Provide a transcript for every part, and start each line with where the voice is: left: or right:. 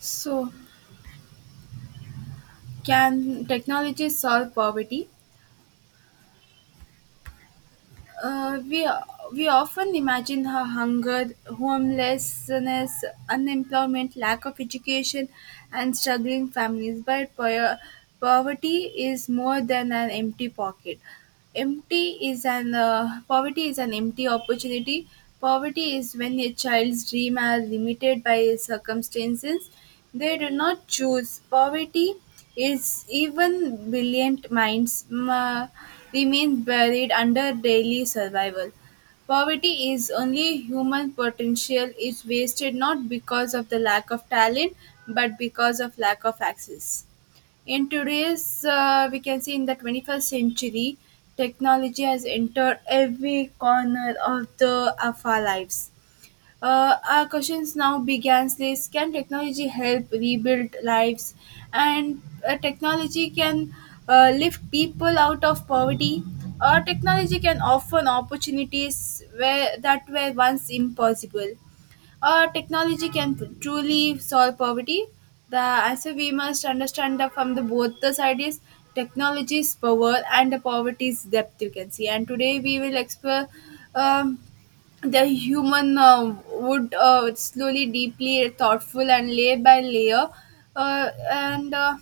right: So, can technology solve poverty? Uh, we we often imagine how hunger, homelessness, unemployment, lack of education, and struggling families, but poverty is more than an empty pocket. Empty is an Poverty is an empty opportunity. Poverty is when a child's dream are limited by circumstances. They do not choose poverty. Is even brilliant minds ma remain buried under daily survival. Poverty is only human potential is wasted, not because of the lack of talent, but because of lack of access. In today's, we can see in the 21st century, technology has entered every corner of the of our lives. Our questions now begins this: can technology help rebuild lives? And technology can lift people out of poverty. Or technology can offer opportunities where that were once impossible. Technology can truly solve poverty. The answer, we must understand that from the both the side, is technology's power and the poverty's depth you can see. And today we will explore um, the human would, slowly, deeply, thoughtful, and layer by layer, and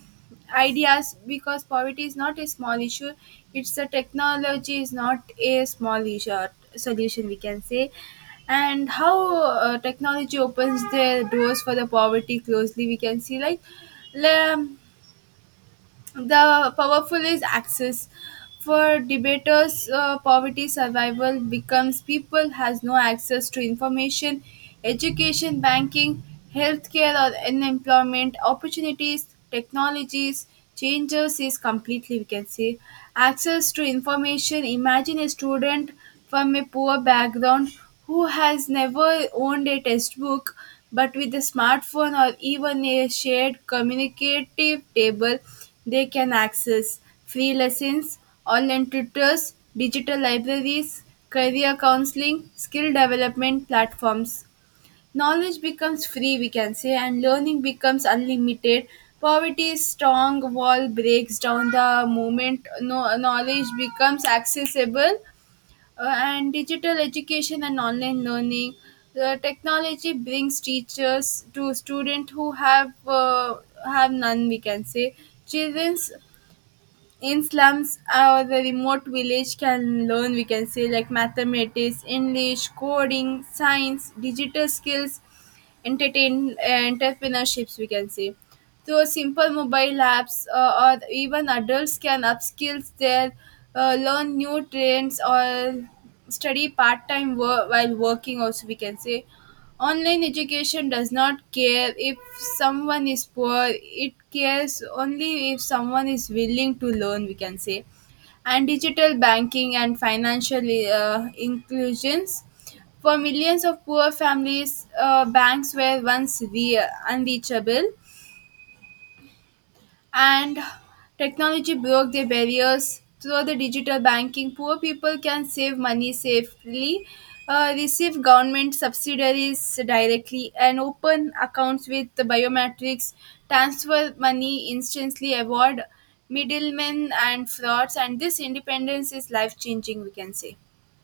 right: ideas, because poverty is not a small issue. It's a technology is not a small issue or solution, we can say, and how technology opens the doors for the poverty closely we can see like. Um, the powerful is access. For debaters, poverty survival becomes people has no access to information, education, banking, healthcare, or unemployment opportunities, technologies. Changes is completely, we can say, access to information. Imagine a student from a poor background who has never owned a textbook, but with a smartphone or even a shared communicative table, they can access free lessons, online tutors, digital libraries, career counseling, skill development platforms. Knowledge becomes free, we can say, and learning becomes unlimited. Poverty's strong wall breaks down the moment, no, knowledge becomes accessible, and digital education and online learning. The technology brings teachers to students who have none, we can say. Children's in slums or the remote village can learn, we can say, like mathematics, english, coding, science, digital skills, entertain entrepreneurships, we can say, through simple mobile apps, or even adults can upskill their, learn new trends or study part-time work while working also, we can say. Online education does not care if someone is poor; it cares only if someone is willing to learn, we can say. And digital banking and financial inclusions. For millions of poor families, banks were once unreachable, and technology broke their barriers through the digital banking. Poor people can save money safely, receive government subsidies directly, and open accounts with the biometrics, transfer money instantly, avoid middlemen and frauds, and this independence is life changing, we can say.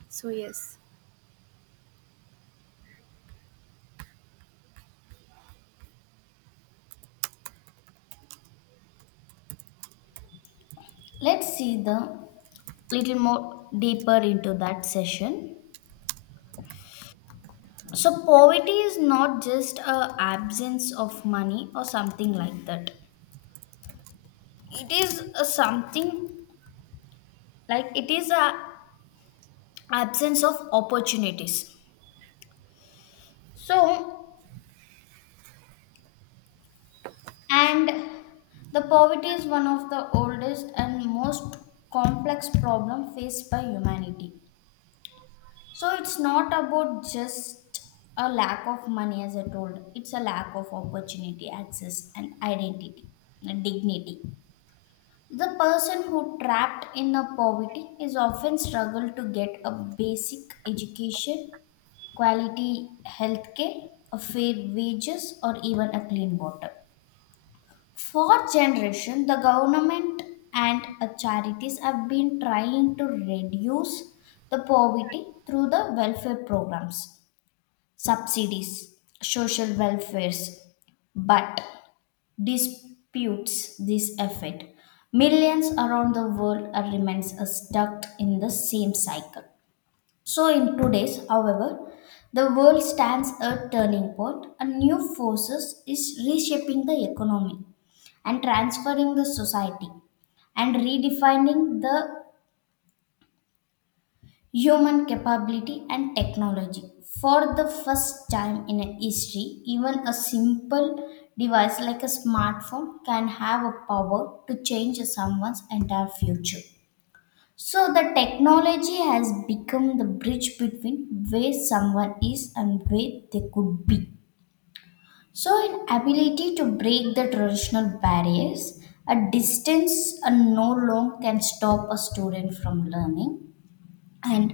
right: So, yes.
left: Let's see the little more deeper into that session. So poverty is not just a absence of money or something like that. It is a something like it is a absence of opportunities. So and the poverty is one of the oldest and most complex problem faced by humanity. So it's not about just a lack of money, as I told, it's a lack of opportunity, access, and identity, and dignity. The person who trapped in a poverty is often struggle to get a basic education, quality healthcare, a fair wages, or even a clean water. For generation, the government and charities have been trying to reduce the poverty through the welfare programs subsidies, social welfares, but disputes this effect. Millions around the world are remains stuck in the same cycle. So in today's, however, the world stands a turning point and new forces is reshaping the economy and transferring the society and redefining the human capability and technology. For the first time in history, even a simple device like a smartphone can have a power to change someone's entire future. So, the technology has become the bridge between where someone is and where they could be. So, in ability to break the traditional barriers, a distance and no long can stop a student from learning and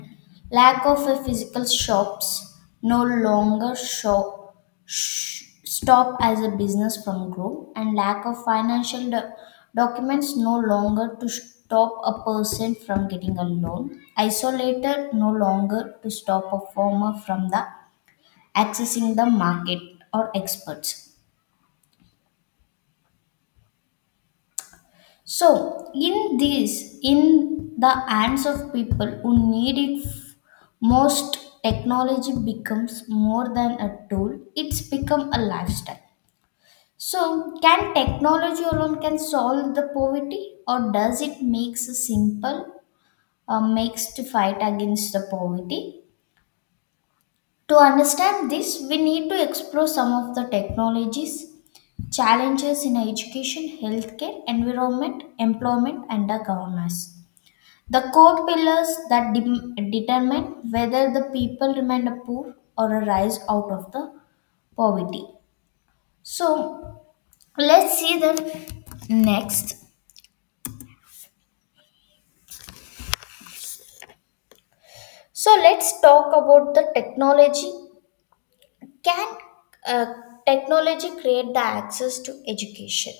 left: lack of a physical shops no longer show stop as a business from grow and lack of financial documents no longer to stop a person from getting a loan isolator no longer to stop a farmer from the accessing the market or experts. So, in the hands of people who need it most, technology becomes more than a tool, it's become a lifestyle. So, can technology alone can solve the poverty or does it makes a simple makes to fight against the poverty? To understand this, we need to explore some of the technologies, challenges in education, healthcare, environment, employment and the governance. The core pillars that determine whether the people remain a poor or a rise out of the poverty. So let's see them next. So let's talk about the technology. Can uh, technology create the access to education?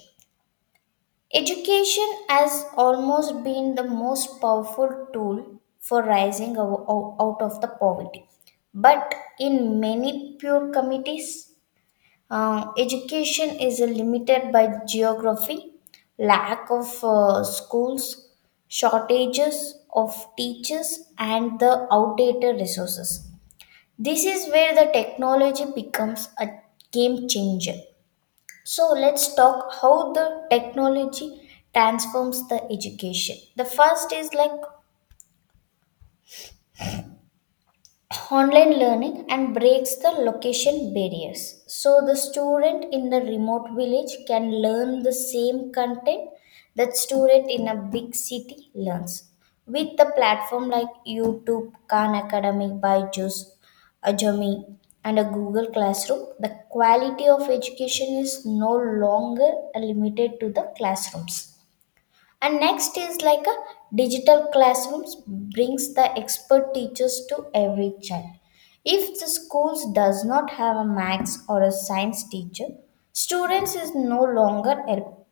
left: Education has almost been the most powerful tool for rising out of the poverty. But in many poor communities, uh, education is limited by geography, lack of schools, shortages of teachers, and the outdated resources. This is where the technology becomes a game changer. So let's talk how the technology transforms the education. The first is like online learning and breaks the location barriers. So the student in the remote village can learn the same content that student in a big city learns. With the platform like YouTube, Khan Academy, Byju's, Ajami, and a Google Classroom, the quality of education is no longer limited to the classrooms. And next is like a digital classrooms brings the expert teachers to every child. If the schools does not have a maths or a science teacher, students is no longer help.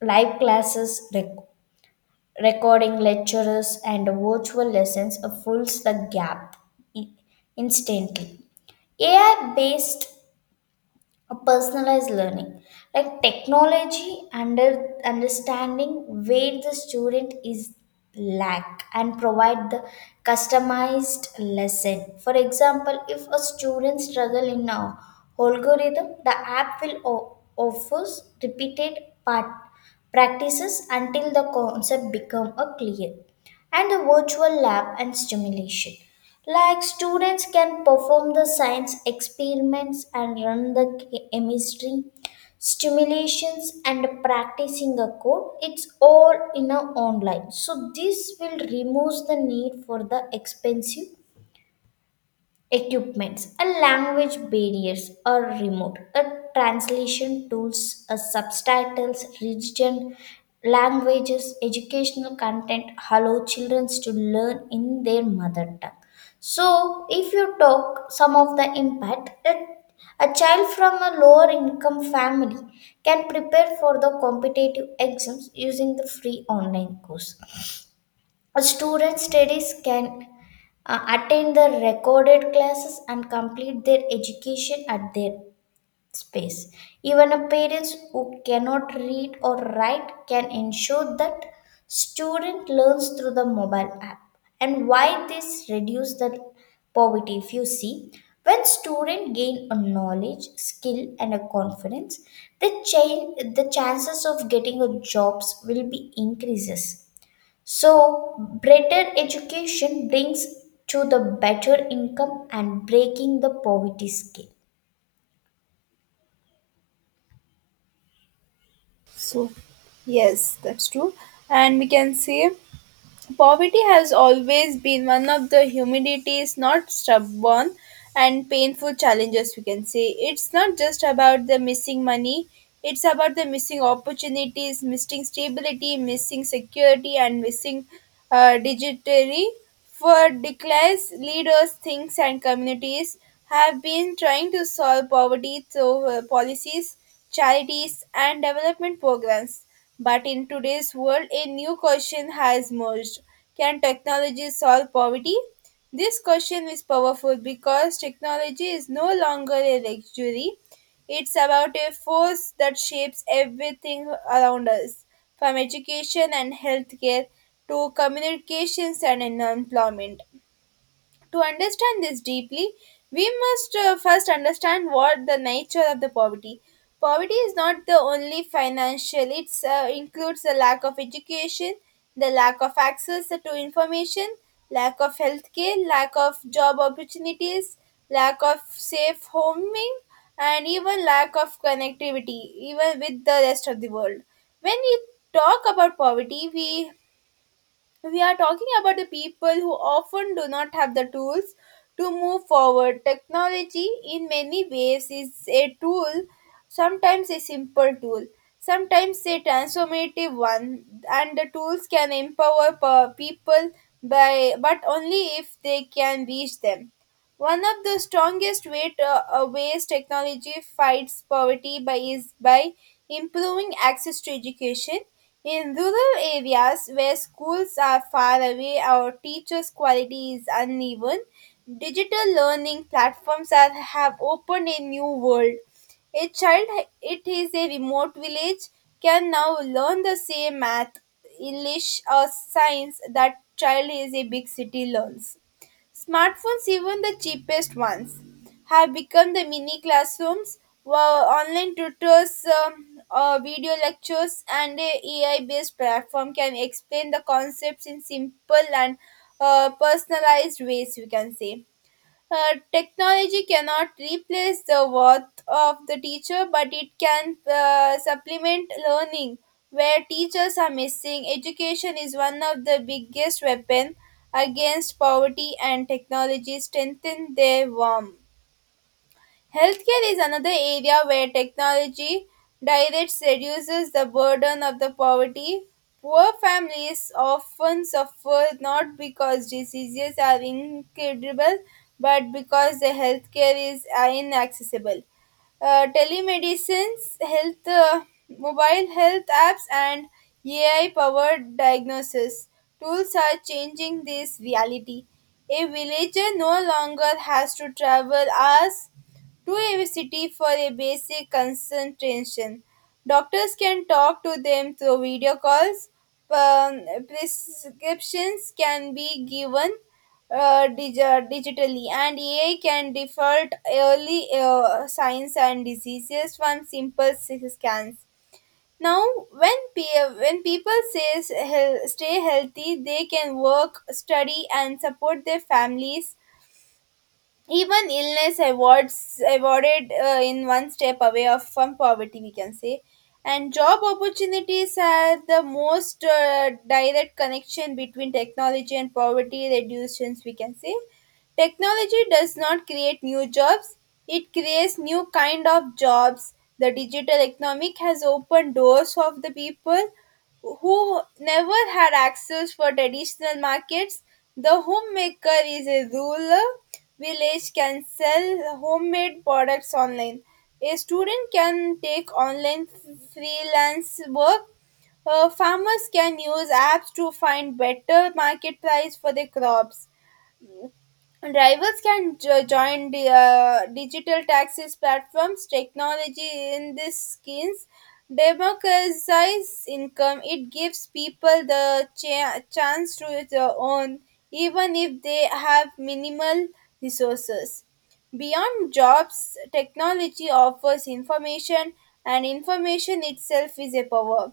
left: Live classes, recording lecturers, and virtual lessons fills the gap i- instantly. AI based a personalized learning like technology understanding where the student is lack and provide the customized lesson. For example, if a student struggle in a algorithm, the app will offers repeated part practices until the concept become a clear and the virtual lab and stimulation. Like students can perform the science experiments and run the chemistry stimulations and practicing a code, it's all in a online. So this will remove the need for the expensive equipments, a language barriers or remote, a translation tools, a subtitles, region, languages, educational content allow children to learn in their mother tongue. So, if you talk some of the impact, a child from a lower income family can prepare for the competitive exams using the free online course. A student studies can attend the recorded classes and complete their education at their space. Even a parents who cannot read or write can ensure that student learns through the mobile app. And why this reduce the poverty? If you see, when student gain a knowledge, skill, and a confidence, the chances of getting a jobs will be increases. So, better education brings to the better income and breaking the poverty scale.
right: So, yes, that's true. And we can say, poverty has always been one of the humanity's not stubborn and painful challenges, we can say. It's not just about the missing money, it's about the missing opportunities, missing stability, missing security, and missing digitally. For decades, leaders, things, and communities have been trying to solve poverty through policies, charities, and development programs. But in today's world, a new question has emerged: can technology solve poverty? This question is powerful because technology is no longer a luxury. It's about a force that shapes everything around us, from education and healthcare to communications and employment. To understand this deeply, we must first understand what the nature of the poverty. Poverty is not the only financial; it includes the lack of education, the lack of access to information, lack of healthcare, lack of job opportunities, lack of safe homing, and even lack of connectivity, even with the rest of the world. When we talk about poverty, we are talking about the people who often do not have the tools to move forward. Technology, in many ways, is a tool, sometimes a simple tool, sometimes a transformative one, and the tools can empower people by, but only if they can reach them. One of the strongest ways technology fights poverty by is by improving access to education. In rural areas where schools are far away, or teachers' quality is uneven. Digital learning platforms are, have opened a new world. A child it is a remote village can now learn the same math, English or science that child is a big city learns. Smartphones, even the cheapest ones, have become the mini classrooms, where online tutors, um, video lectures, and a AI-based platform can explain the concepts in simple and personalized ways, we can say. Technology cannot replace the worth of the teacher, but it can supplement learning where teachers are missing. Education is one of the biggest weapons against poverty, and technology strengthen their warmth. Healthcare is another area where technology directs reduces the burden of the poverty. Poor families often suffer not because diseases are incurable, but because the healthcare is inaccessible. Telemedicines, health, mobile health apps, and AI-powered diagnosis tools are changing this reality. A villager no longer has to travel hours to a city for a basic consultation. Doctors can talk to them through video calls. Um, prescriptions can be given digitally, and AI can default early signs and diseases from simple scans. Now, when people says stay healthy, they can work, study, and support their families, even illness awards awarded in one step away from poverty, we can say. And job opportunities are the most direct connection between technology and poverty reductions, we can say. Technology does not create new jobs; it creates new kind of jobs. The digital economic has opened doors of the people who never had access for traditional markets. The homemaker is a rural village can sell homemade products online. A student can take online freelance work. Farmers can use apps to find better market price for their crops. Drivers can join the, digital taxis platforms. Technology in these schemes democratizes income. It gives people the chance to their own, even if they have minimal resources. Beyond jobs, technology offers information, and information itself is a power.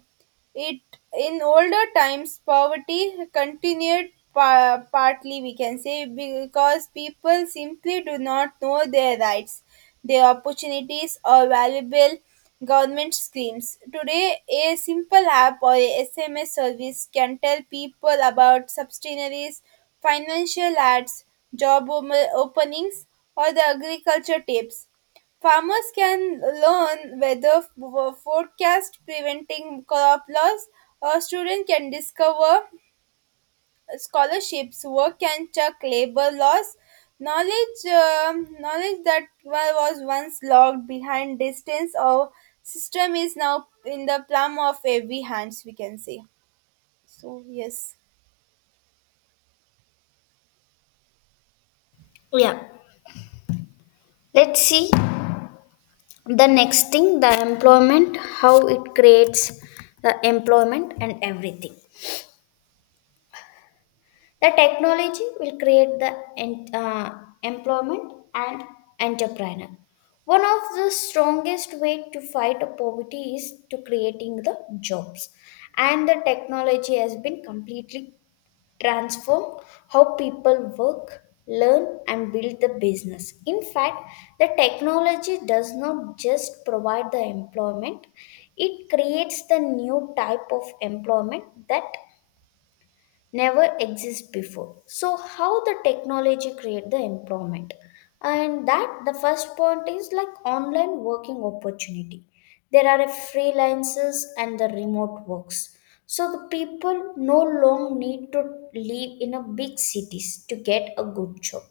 right: It in older times poverty continued partly, we can say, because people simply do not know their rights, their opportunities or valuable government schemes. Today a simple app or a SMS service can tell people about subsidiaries, financial ads, job openings or the agriculture tips. Farmers can learn weather forecast preventing crop loss, or students can discover scholarships, work can check labor laws. Knowledge that was once locked behind distance or system is now in the palm of every hands, we can say. So, yes.
left: Yeah. Let's see the next thing the employment, how it creates the employment and everything. The technology will create the employment and entrepreneur. One of the strongest way to fight a poverty is to creating the jobs and the technology has been completely transform how people work, learn, and build the business. In fact, the technology does not just provide the employment, it creates the new type of employment that never exist before. So how the technology create the employment, and that the first point is like online working opportunity. There are a freelancers and the remote works. So the people no long need to live in a big cities to get a good job.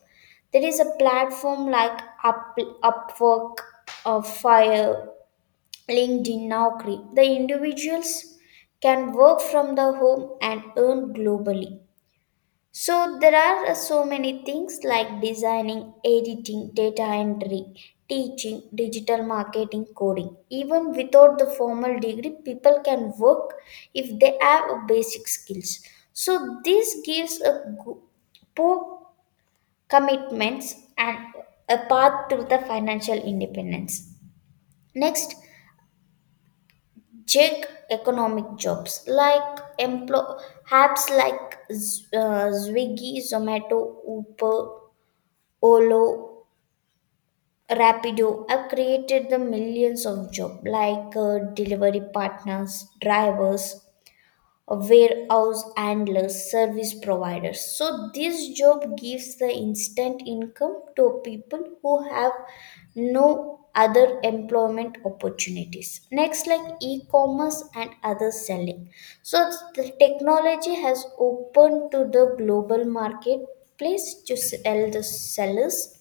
left: There is a platform like upwork, fire, linkedin, naukri. The individuals can work from the home and earn globally. So there are so many things like designing, editing, data entry, teaching, digital marketing, coding. Even without the formal degree, people can work if they have a basic skills. So this gives a poor commitments and a path to the financial independence. Next, check economic jobs like emplo apps like Swiggy, Zomato, Uber, Olo, Rapido have created the millions of jobs like delivery partners, drivers, warehouse handlers, service providers. So this job gives the instant income to people who have no other employment opportunities. Next, like e-commerce and other selling. So the technology has opened to the global marketplace to sell the sellers.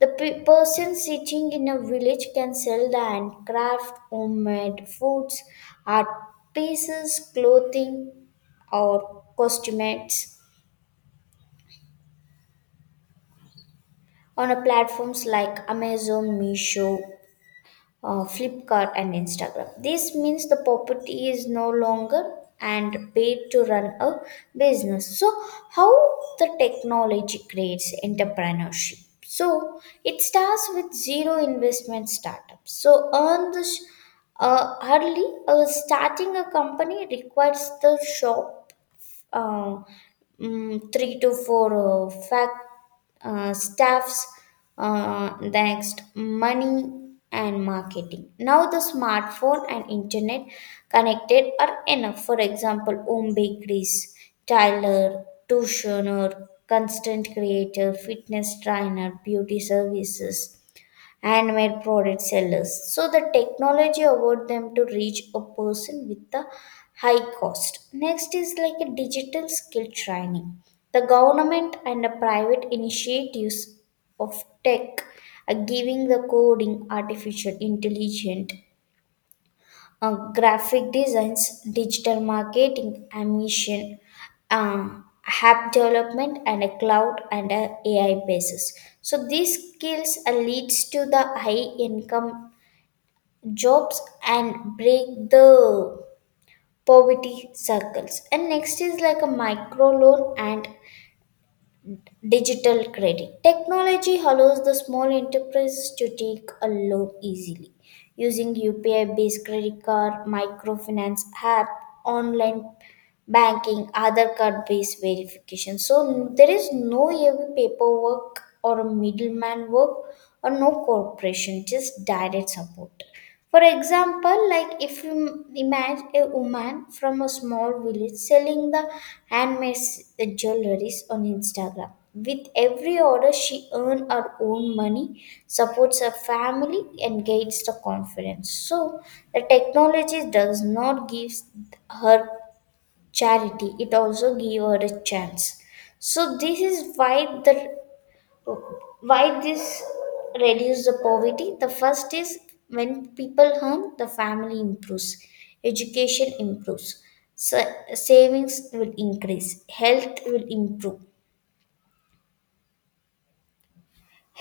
left: The person sitting in a village can sell the handcraft, homemade foods, art pieces, clothing, or costumes on a platforms like Amazon, Meesho, Flipkart and Instagram. This means the property is no longer and paid to run a business. So, how the technology creates entrepreneurship? So, it starts with zero investment startups. So, earn the sh- early starting a company requires the shop, uh, 3 to 4 fac staffs. Next, money and marketing. Now, the smartphone and internet connected are enough. For example, home bakeries, tailor, tuitioner, constant creator, fitness trainer, beauty services and made product sellers. So the technology allowed them to reach a person with a high cost. Next is like a digital skill training. The government and the private initiatives of tech are giving the coding, artificial intelligence, graphic designs, digital marketing, ambition, uh, app development, and a cloud and a AI basis. So these skills leads to the high income jobs and break the poverty circles. And next is like a micro loan and digital credit. Technology allows the small enterprises to take a loan easily. Using UPI based credit card, microfinance app, online banking, other card based verification. So there is no heavy paperwork or a middleman work or no corporation, just direct support. For example, like if you imagine a woman from a small village selling the jewelries on Instagram. With every order, she earns her own money, supports her family, and gains the confidence. So, the technology does not give her charity; it also gives her a chance. So, this is why the why this reduce the poverty. The first is, when people earn, the family improves, education improves, savings will increase, health will improve,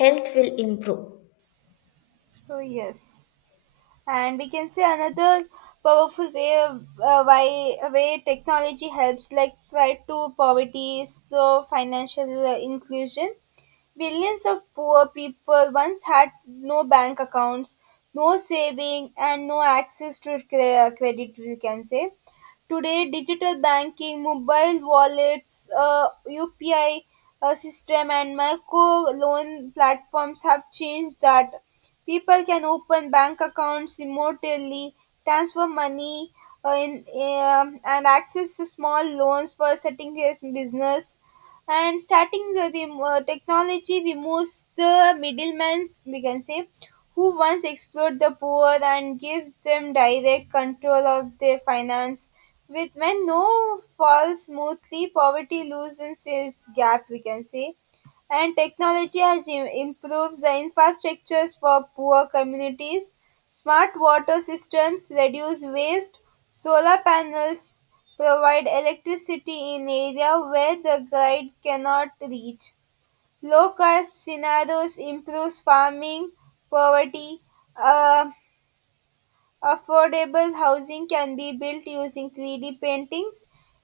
left: health will improve
right: So, yes, and we can say another powerful way technology helps like fight to poverty. So financial inclusion, billions of poor people once had no bank accounts, no saving, and no access to credit, we can say. Today digital banking, mobile wallets, upi system, and micro loan platforms have changed that. People can open bank accounts remotely, transfer money, and access to small loans for setting a business. And starting the technology removes the middlemen, we can say, who once exploited the poor and gives them direct control of their finance. With when no falls smoothly, poverty loosens its gap, we can say, and technology has improved the infrastructures for poor communities. Smart water systems reduce waste. Solar panels provide electricity in area where the grid cannot reach. Low cost scenarios improves farming, poverty, uh, affordable housing can be built using 3D paintings,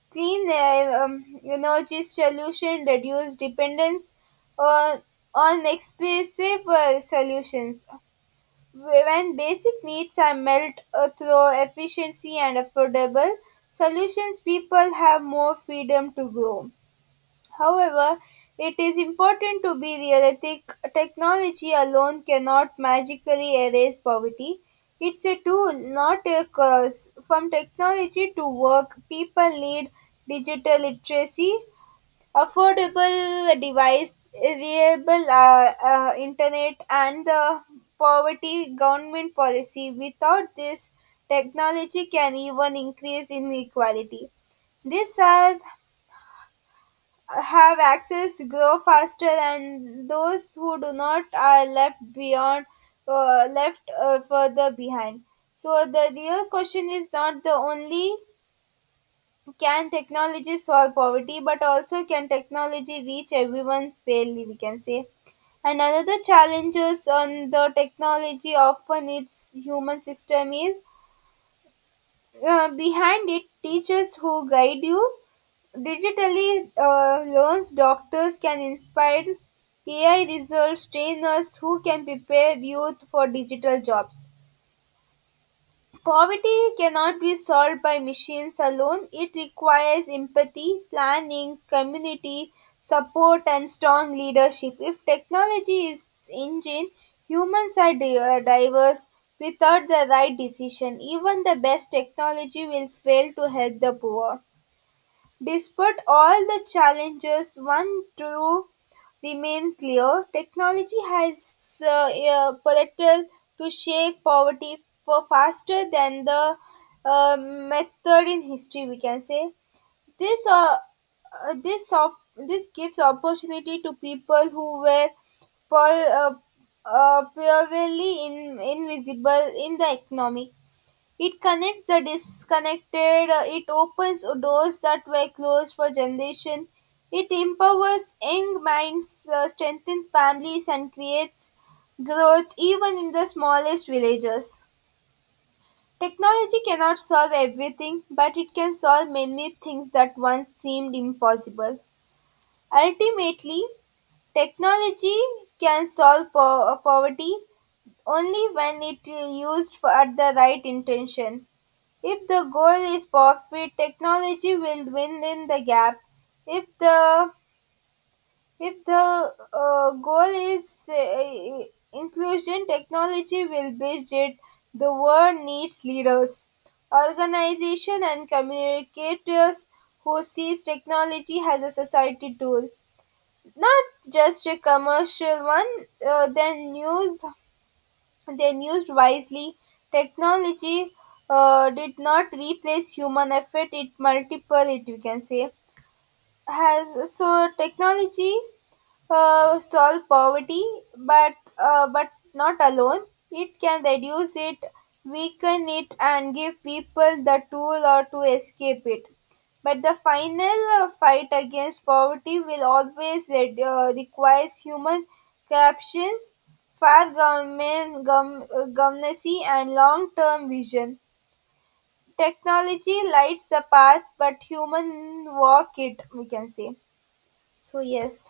right: clean energy solution, reduce dependence on, on expensive solutions. When basic needs are met through efficiency and affordable solutions, people have more freedom to grow. However, it is important to be realistic. Technology alone cannot magically erase poverty. It's a tool, not a curse. From technology to work, people need digital literacy, affordable device, reliable internet, and the poverty government policy. Without this, technology can even increase inequality. These are have access grow faster, and those who do not are left further behind. So the real question is not the only can technology solve poverty, but also can technology reach everyone fairly, we can say. And another challenges on the technology often its human system is behind it. Teachers who guide you digitally, learns, doctors can inspire, AI results trainers who can prepare youth for digital jobs. Poverty cannot be solved by machines alone. It requires empathy, planning, community support, and strong leadership. If technology is engine, humans are diverse. Without the right decision, even the best technology will fail to help the poor. Despite all the challenges, one truth remains clear: technology has a potential to shake poverty for faster than the method in history. We can say this. Uh, this. This gives opportunity to people who were po- uh, purely invisible in the economic. It connects the disconnected, it opens doors that were closed for generations, it empowers young minds, strengthens families, and creates growth even in the smallest villages. Technology cannot solve everything, but it can solve many things that once seemed impossible. Ultimately, technology can solve poverty only when it is used for, at the right intention. If the goal is profit, technology will win in the gap. If the if the goal is inclusion, technology will bridge it. The world needs leaders, organization, and communicators who sees technology as a society tool, not just a commercial one. Then use then used wisely, technology did not replace human effort; it multiple it. We can say has so technology solve poverty, but not alone. It can reduce it, weaken it, and give people the tool or to escape it. But the final fight against poverty will always requires human captions, fair government governance, and long-term vision. Technology lights the path, but human walk it. We can say so. Yes,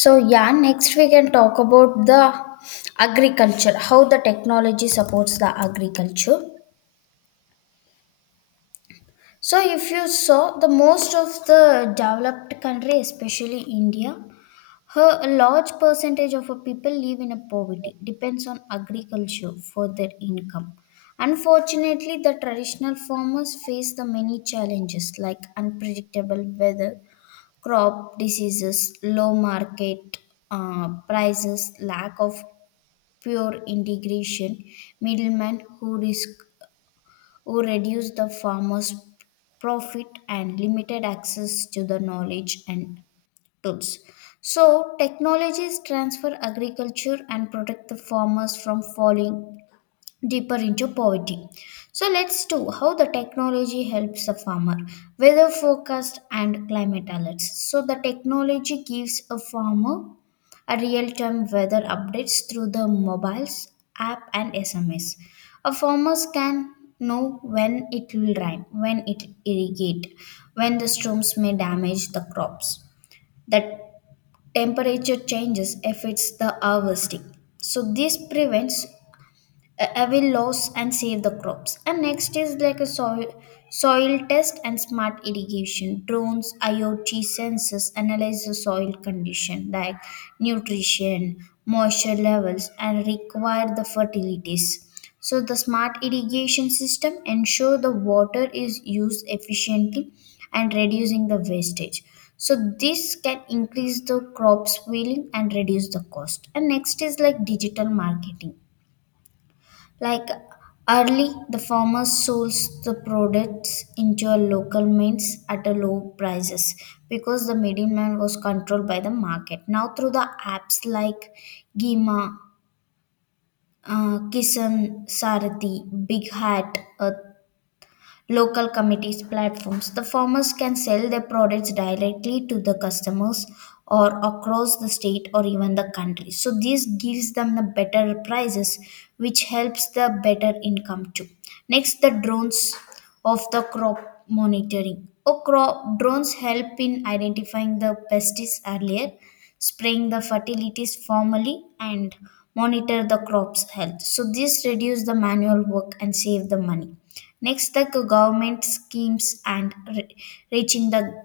left: so yeah. Next we can talk about the agriculture, how the technology supports the agriculture. So if you saw the most of the developed country, especially india, her, a large percentage of her people live in a poverty, depends on agriculture for their income. Unfortunately, the traditional farmers face the many challenges like unpredictable weather, crop diseases, low market prices, lack of pure integration, middlemen who risk who reduce the farmers' profit and limited access to the knowledge and tools. So, technologies transfer agriculture and protect the farmers from falling deeper into poverty. So, let's do how the technology helps the farmer. Weather forecast and climate alerts. So, the technology gives a farmer a real-time weather updates through the mobiles app and SMS. A farmers can know when it will rain, when it irrigate, when the storms may damage the crops. The temperature changes affects the harvesting, so this prevents away loss and save the crops. And next is like a soil test and smart irrigation. Drones, IoT sensors analyze the soil condition like nutrition, moisture levels, and require the fertilities. So the smart irrigation system ensure the water is used efficiently and reducing the wastage. So this can increase the crops yielding and reduce the cost. And next is like digital marketing like Early, the farmer sells the products into a local means at a low prices because the middleman was controlled by the market. Now through the apps like Gima, Kisan, Sarathi, Big Hat, local committees platforms. The farmers can sell their products directly to the customers or across the state or even the country. So this gives them the better prices, which helps the better income too. Next, the drones of the crop monitoring. Oh, crop drones help in identifying the pests earlier, spraying the fertilities formally, and monitor the crop's health. So this reduce the manual work and save the money. Next, the government schemes and reaching the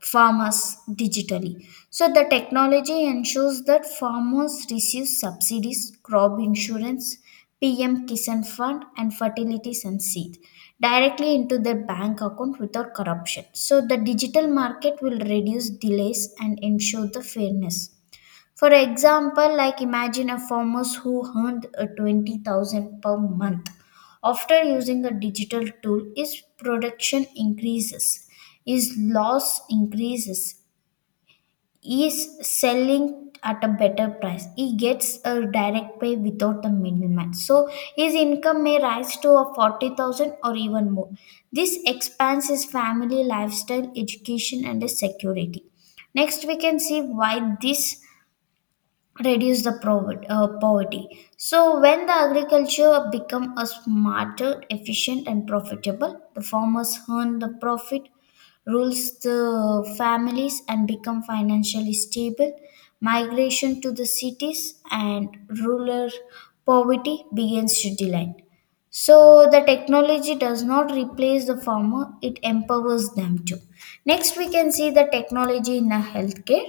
left: farmers digitally. So, the technology ensures that farmers receive subsidies, crop insurance, PM Kisan Fund, and fertilities and seed directly into their bank account without corruption. So, the digital market will reduce delays and ensure the fairness. For example, like imagine a farmer who earned a 20,000 per month. After using a digital tool, his production increases, his loss increases, he is selling at a better price. He gets a direct pay without the middleman. So his income may rise to a 40,000 or even more. This expands his family lifestyle, education and his security. Next, we can see why this reduce the poverty. So when the agriculture become a smarter, efficient and profitable, the farmers earn the profit, rules the families and become financially stable. Migration to the cities and rural poverty begins to decline. So the technology does not replace the farmer, it empowers them too. Next we can see the technology in the healthcare.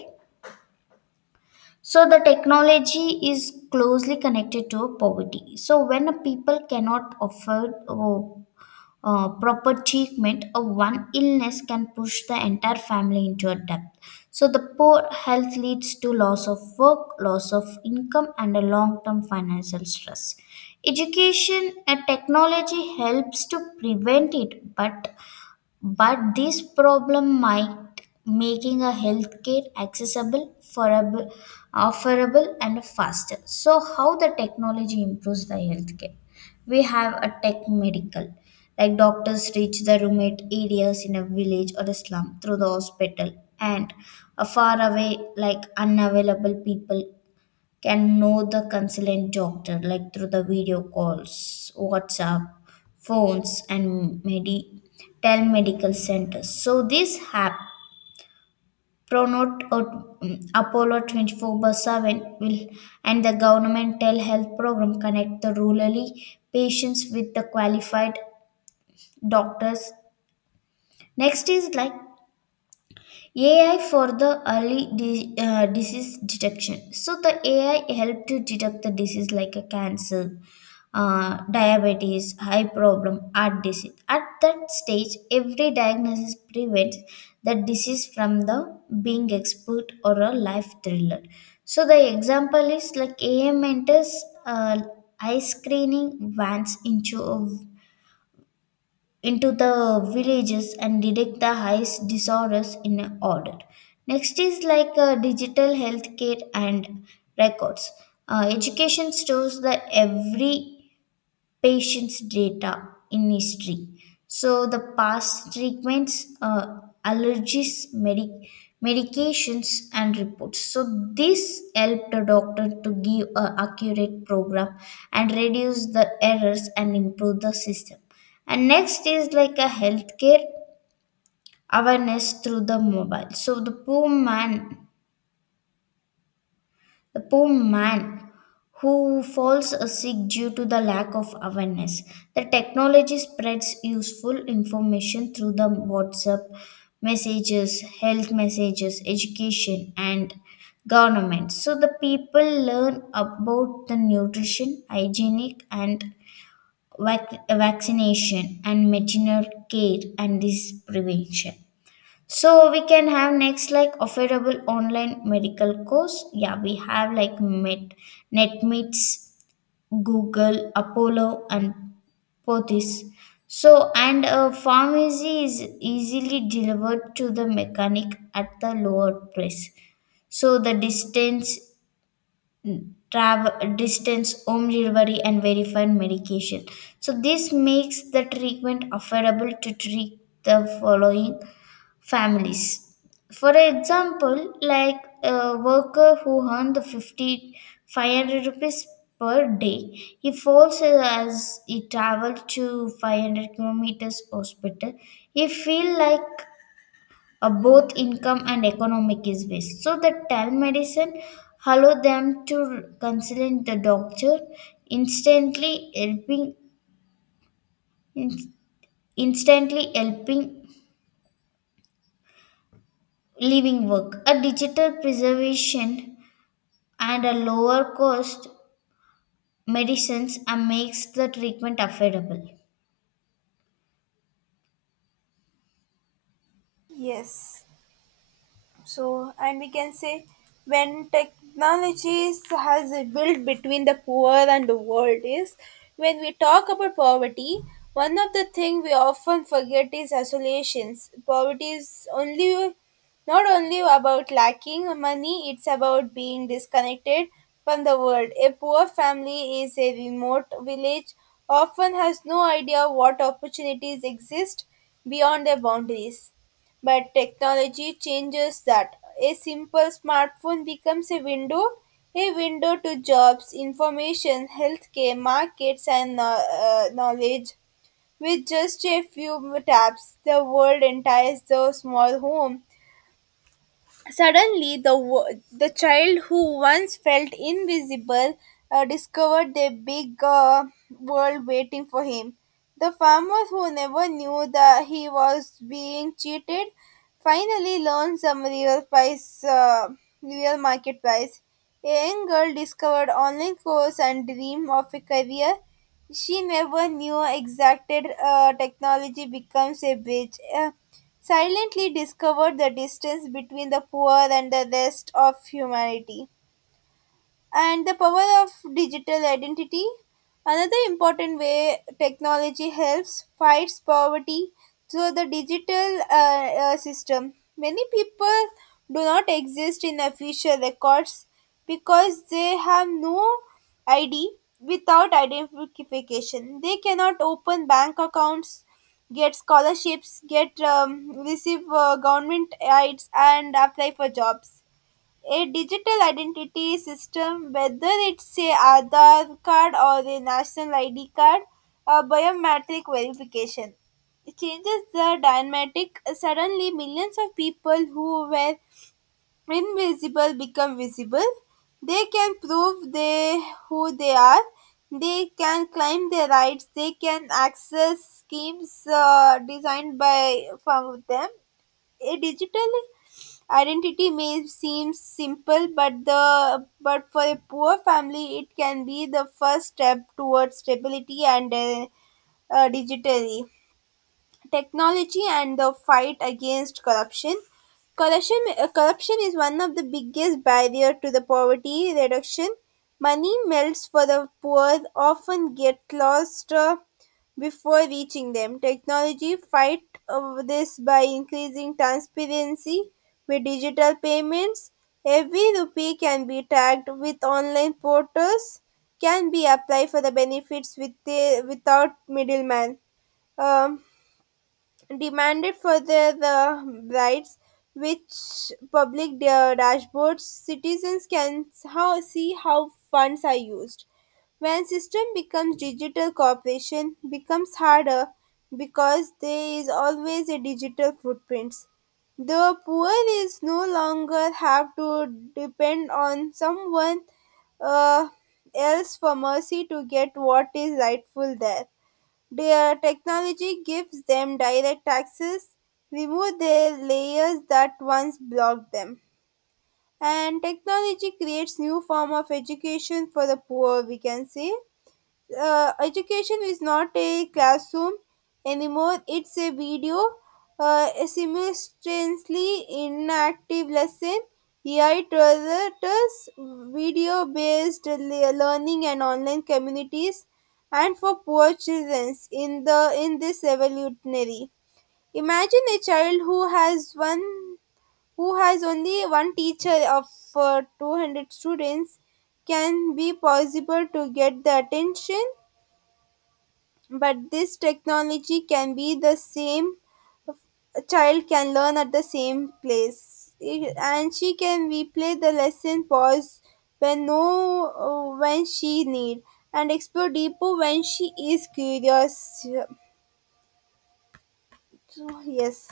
left: So the technology is closely connected to poverty. So when a people cannot afford proper treatment, a one illness can push the entire family into a debt. So the poor health leads to loss of work, loss of income, and a long-term financial stress. Education and technology helps to prevent it, but this problem might making a healthcare accessible, affordable and faster. So how the technology improves the healthcare? We have a tech medical, like doctors reach the remote areas in a village or a slum through the hospital and a far away like unavailable people can know the consultant doctor like through the video calls, whatsapp phones, and telemedical centers. So this app Pronot or Apollo 24 by 7 will and the government telehealth program connect the rurally patients with the qualified doctors. Next is like AI for the early disease detection. So the AI help to detect the disease like a cancer, diabetes, high problem, heart disease. At that stage, every diagnosis prevents the disease from the being expert or a life thriller. So the example is like AM enters uh, eye screening vans into a into the villages and detect the highest disorders in order. Next is like digital healthcare and records. Education stores the every patient's data in history. So the past treatments, allergies, medications, and reports. So this helped the doctor to give a accurate program and reduce the errors and improve the system. And next is like a healthcare awareness through the mobile. So the poor man who falls sick due to the lack of awareness. The technology spreads useful information through the WhatsApp messages, health messages, education, and government. So the people learn about the nutrition, hygienic, and vaccination, and maternal care and disease prevention. So we can have next like affordable online medical course. Yeah, we have like Met, NetMeets, Google, Apollo, and Pothis. So and pharmacy is easily delivered to the mechanic at the lower price. So the distance travel distance, home delivery, and verified medication. So this makes the treatment affordable to treat the following families. For example, like a worker who earned the 50, 500 rupees per day, he falls ill as he travels to 500 kilometers hospital. He feel like both income and economic is waste. So the telemedicine allow them to consult the doctor instantly helping in- instantly helping living work. A digital preservation and a lower cost medicines and makes the treatment affordable.
right: yes. So, and we can say when technologies has built between the poor and the world is when we talk about poverty, one of the thing we often forget is isolations. Poverty is only not only about lacking money, it's about being disconnected from the world. A poor family is a remote village, often has no idea what opportunities exist beyond their boundaries. But technology changes that. A simple smartphone becomes a window to jobs, information, healthcare, markets, and knowledge. With just a few taps, the world enters the small home. Suddenly, the the child who once felt invisible discovered the big world waiting for him. The farmer who never knew that he was being cheated finally learned some real price, real market price. A young girl discovered online course and dream of a career she never knew exacted technology becomes a bridge. Silently discovered the distance between the poor and the rest of humanity and the power of digital identity. Another important way technology helps fights poverty through the digital system, many people do not exist in official records because they have no id. Without identification, they cannot open bank accounts, get scholarships, get receive government aids, and apply for jobs. A digital identity system, whether it's a Aadhaar card or a national ID card, a biometric verification. It changes the dynamic. Suddenly, millions of people who were invisible become visible. They can prove they who they are. They can claim their rights. They can access schemes designed by from them. A digital identity may seem simple, but for a poor family, it can be the first step towards stability and digitally. Technology and the fight against corruption. Corruption is one of the biggest barrier to the poverty reduction. Money melts for the poor often get lost before reaching them. Technology fight this by increasing transparency with digital payments. Every rupee can be tagged with online portals, can be applied for the benefits with the, without middleman. Um, demanded further the rights which public dashboards citizens can how, see how funds are used. When system becomes digital, cooperation becomes harder because there is always a digital footprints. The poor is no longer have to depend on someone uh, else for mercy to get what is rightful there. Their technology gives them direct access, remove the layers that once blocked them. And technology creates new form of education for the poor, we can say education is not a classroom anymore. It's a video, a simultaneously inactive lesson. AI tutors, video based learning and online communities and for poor children in the in this revolutionary. Imagine a child who has one who has only one teacher of 200 students. Can be possible to get the attention, but this technology can be the same child can learn at the same place and she can replay the lesson pause when no when she need, and explore deeper when she is curious. So, yes,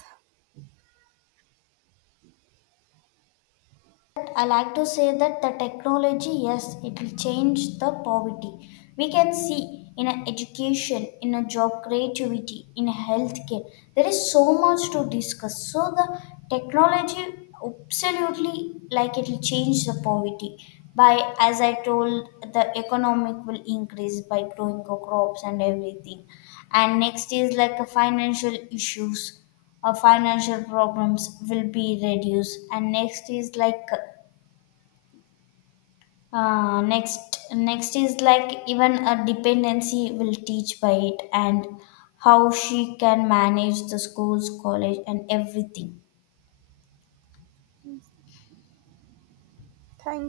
left: I like to say that the technology, yes, it will change the poverty. We can see in a education, in a job creativity, in a healthcare, there is so much to discuss. So the technology absolutely like it will change the poverty by as I told the economic will increase by growing the crops and everything. And next is like a financial issues or financial problems will be reduced and next is like next next is like even a dependency will teach by it and how she can manage the schools college and everything
right: thank